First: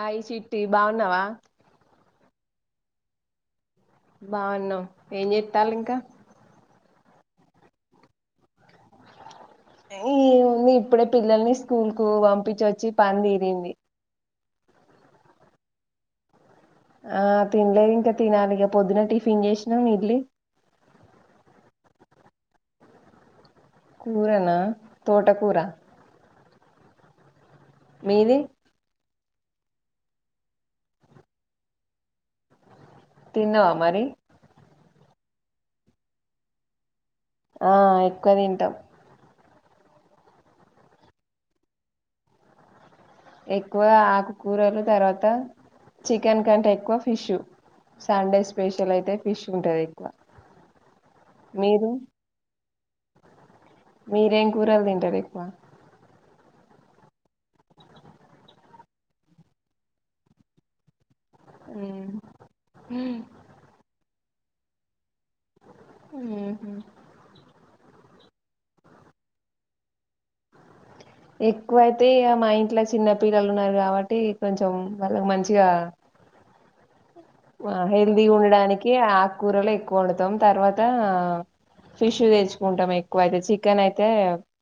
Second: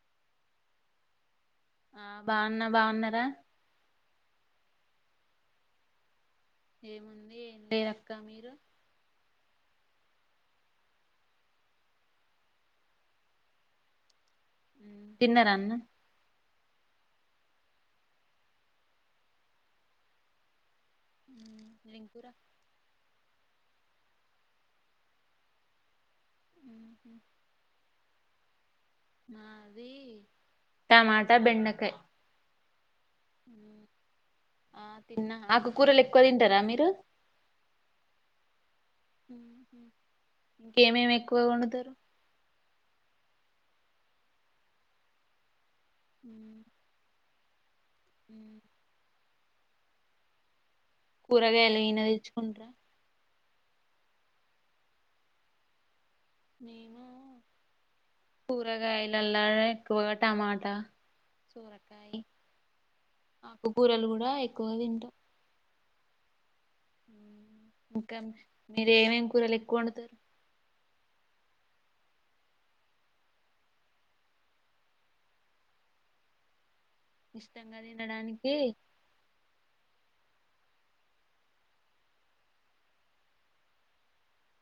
అయ్ చిట్టి బాగున్నావా ఆ బాగున్నా బాగున్నారా బాగున్నాం ఏం చెస్థాలిక ఏముంది ఏ లేదక్క మీరు ఈ ఉంది ఇప్పుడే పిల్లల్ని స్కూల్ కు పంపించి వచ్చి ఇప్పుడే పని తీరింది తిన్నారా అన్నం ఆ తినల్లె ఇంకా తినాలి ఇగ పొద్దునే టిఫిన్ చేసినమ ఇడ్లీ ఎం కూర కూరనా తోట కూర [inaudible] మీది నాది టమాటా బెండకాయ తిన్నవా మరి ఆ తిన్నా ఆకుకూరలు ఎక్కువ తింటరా మీరు ఆ ఎక్కువ తింటాం ఇంకేమేమి ఎక్కువగా వండుతారు ఎక్కువ ఆకుకూరలు తర్వాత చికెన్ కంటే ఎక్కువ ఫిష్ సండే స్పెషల్ అయితే ఫిష్ ఉంటది ఎక్కువ కూరగాయలు మీరు ఇడనే తెచ్చుకుంటార మీరేం కూరలు తింటరు ఎక్కువ మేము కూరగాయలలా ఎక్కువగా టమాటా ఉమ్ సోరకాయ ఆకు కూరలు అ ఎక్కువ తింటాం ఉహు ఇంకా మీర ఏమెమి కూరలు ఎక్కువ వండుతారు ఎక్కువయితే ఇగా మా ఇంట్లో చిన్న పిల్లలు ఉన్నారు కాబట్టి కొంచెం వాళ్ళకి మంచిగా ఆ ఇష్టంగా హెల్ దిగా తినడానికి ఉండడానికి ఆకూరలు ఎ కొండుతాం తర్వాత అ ఫిష్ తెచ్చుకుంటాం ఎక్కువయితే చికెన్ అయితే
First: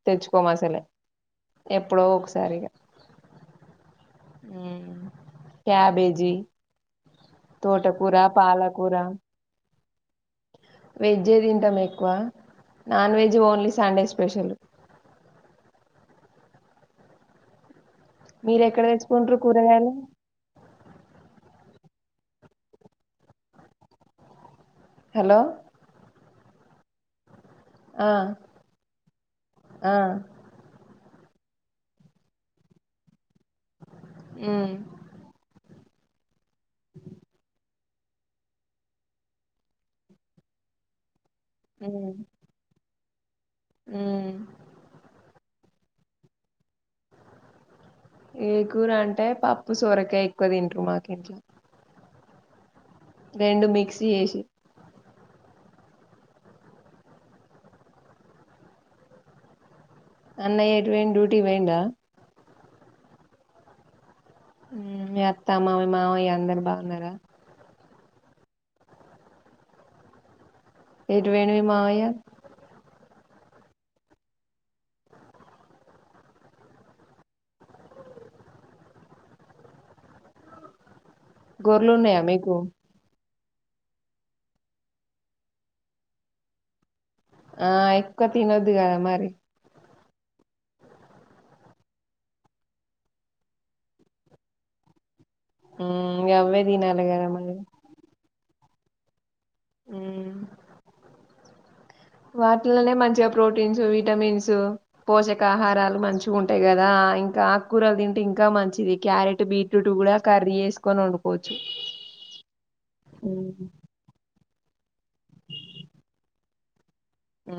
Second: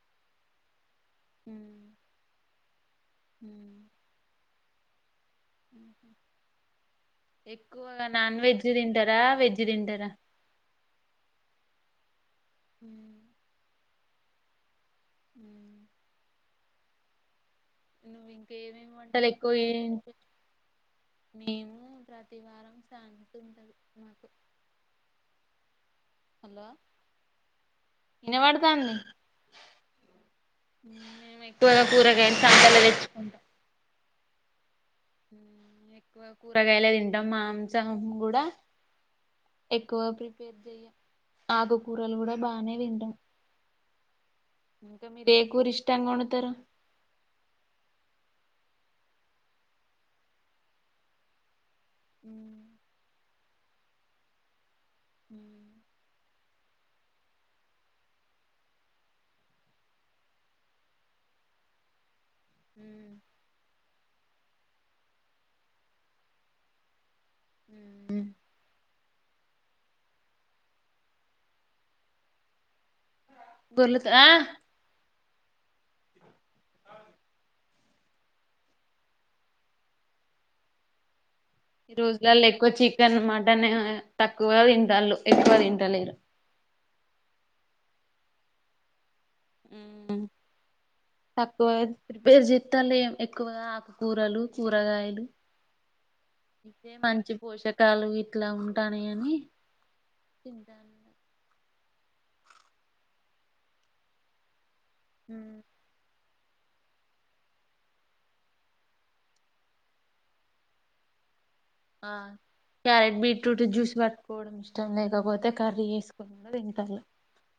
తెచ్చుకోం అసలే ఎప్పుడో ఒకసారిఇగా ఉమ్ క్యాబేజీ ఎక్కువగా తోటకూర నాన్ వెజ్ తింటారా వెజ్ తింటారా వెజే తింటాం ఎక్కువ non veg only Sunday special ఉమ్ మీరు ఎక్కడ ఇంకేమేమి వంటలు తెచ్చుకుంటరు ఎక్కువ కూరగాయలు చేయించు? మేము ప్రతి వారం సంతఉంటది మాకు హలో హలో ఆ ఇన్న వాడతందా ఆ ఎక్కువగా కూరగాయ సాంతలు తెచ్చుకుంటాం ఆ [inaudible] కూరగాయలే తింటామా ఎగజామ్ కూడా ఎక్కువ ప్రిపేర్ చెయ్య ఉమ్ ఆగకూరలు కూడా బానే తింటాం ఉమ్ ఇకా మీకేగురి ఇష్ట ఇట్టంగా వండుతరా ఏకూర అంటే పప్పు సొరకాయ ఎక్కువ తింటారు మాకు ఇంట్లో ఉ రెండు మిక్స్ చేసి హ అన్నయ్య ఎటు వొయిండు డ్యూటీ వేంట హ మీ అత్త మీ మావయ అందరు బాగున్నారా ఏదివేణు ఈ మావయ బర్లుత గొర్లు ఈ ఉన్నాయా రోజులలో మీకు ఎక్కువ చికెన్ అనమాట వెంటనే తక్కువ తింటాల్లు ఎక్కువ తింటలేరు ఆ ఎక్కువ తినొద్ కదా మరి తక్కువపేరు చిత్తాలు ఎక్కువగా ఆకుకూరలు కూరగాయలు ఉమ్ అవే ఇకతే తినాలి కదా మంచి మరి పోషకాలు ఇట్లా ఉంట ట్టని అని ఉమ్ ఇంద వాటిలోనే మంచిగా ప్రోటీన్స్ విటమిన్సు పోషక ఆహారాలు మంచి చ్చు ఉంటాయి కదా ఇంకా ఆకుకరలు తింటే ఇంకా మంచిది క్యారెట్ బీట్రూట్ కూడా కర్రీ వేసుకొని వండుకోవచ్చు ఆ క్యారెట్ బీట్రూట్ జ్యూస్ పెట్టుకోవడం ఇం లేకపోతే కర్రీ వేసుకుంటా తింటాలి ఆ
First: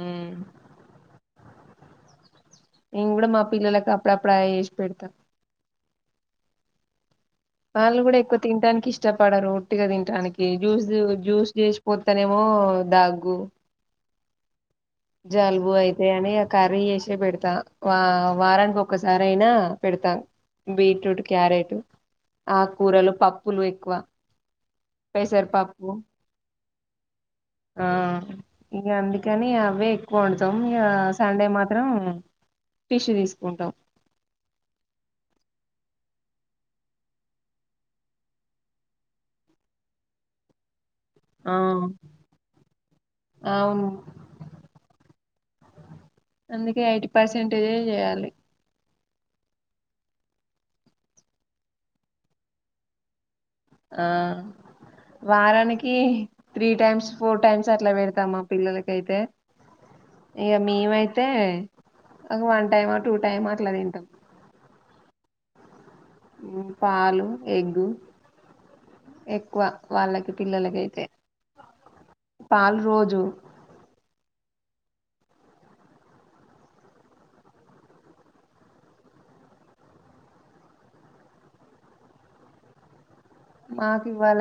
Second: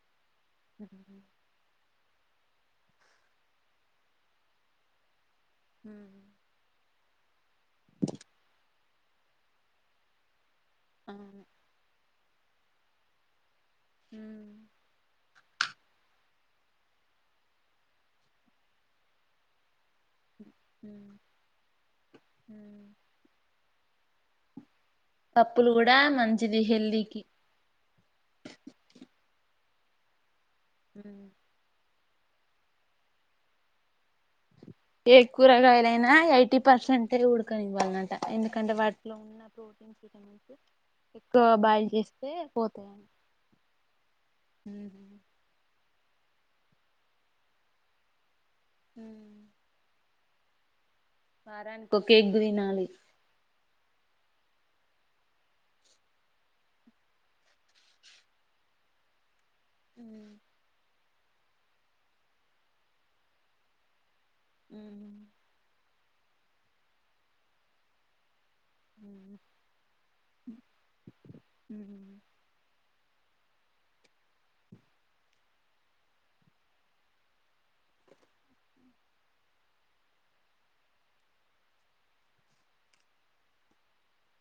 నెన్ కూడా మా పిల్లలలకు అప్పుడప్పుడు అవె వేసి పెడతా హ వాళ్ళు కూడా ఎక్కువ తినడానికి ఇష్టం ఇష్టపడరు ఒట్టిగా తినటానికి కి జూస్ అవును జూస్స్ చెసి పొ తనేమో దగు హ జలుబు అయితే అని ఆ కర్రీ చేసే పెడతా వారానికి ఒసారి అయినా పెడతా బీట్రూట్ క్యారెట్ ఆకు కూరలు పప్పులు ఎక్కువ పప్పులు పెసరపప్పు కూడా మంచిది హెల్దీకి ఆ ఇక అందుకని అవ్వే ఎక్కువ వండుత [unintelligible] సండే మాత్రం పిష్ తీసుకుంటాం ఏ కూరగాయలైనా ఎయిటీ పర్సెంటే ఉడకనివ్వాలన్నట ఎందుకంటే వాటిలో ఉన్న ప్రోటీన్స్ విటమిన్స్ ఎక్కువ ఆ బాయిల్ చేస్తే పోతాయంట. అవును మ్.. హుమ్ అందుకే ఎయిటీ పర్సెంటేజే చేయాలి మ్ వారానికి ఒక ఎగ్ తినాలి ఆ వారానికి త్రీ టైమ్స్ ఫోర్ టైమ్స్ అట్లా పెడతా మా పిల్లలకైతే ఏ మీవయితే తే ఒక వన్ టైమ టూ టైమ అట్లా తింటాం మ్ పాలు ఎగ్గు ఉ ఎక్కువ వాళ్ళకి పిల్లలకైతే ఉ పాలు రోజు మాకూ ఇవ్వాలె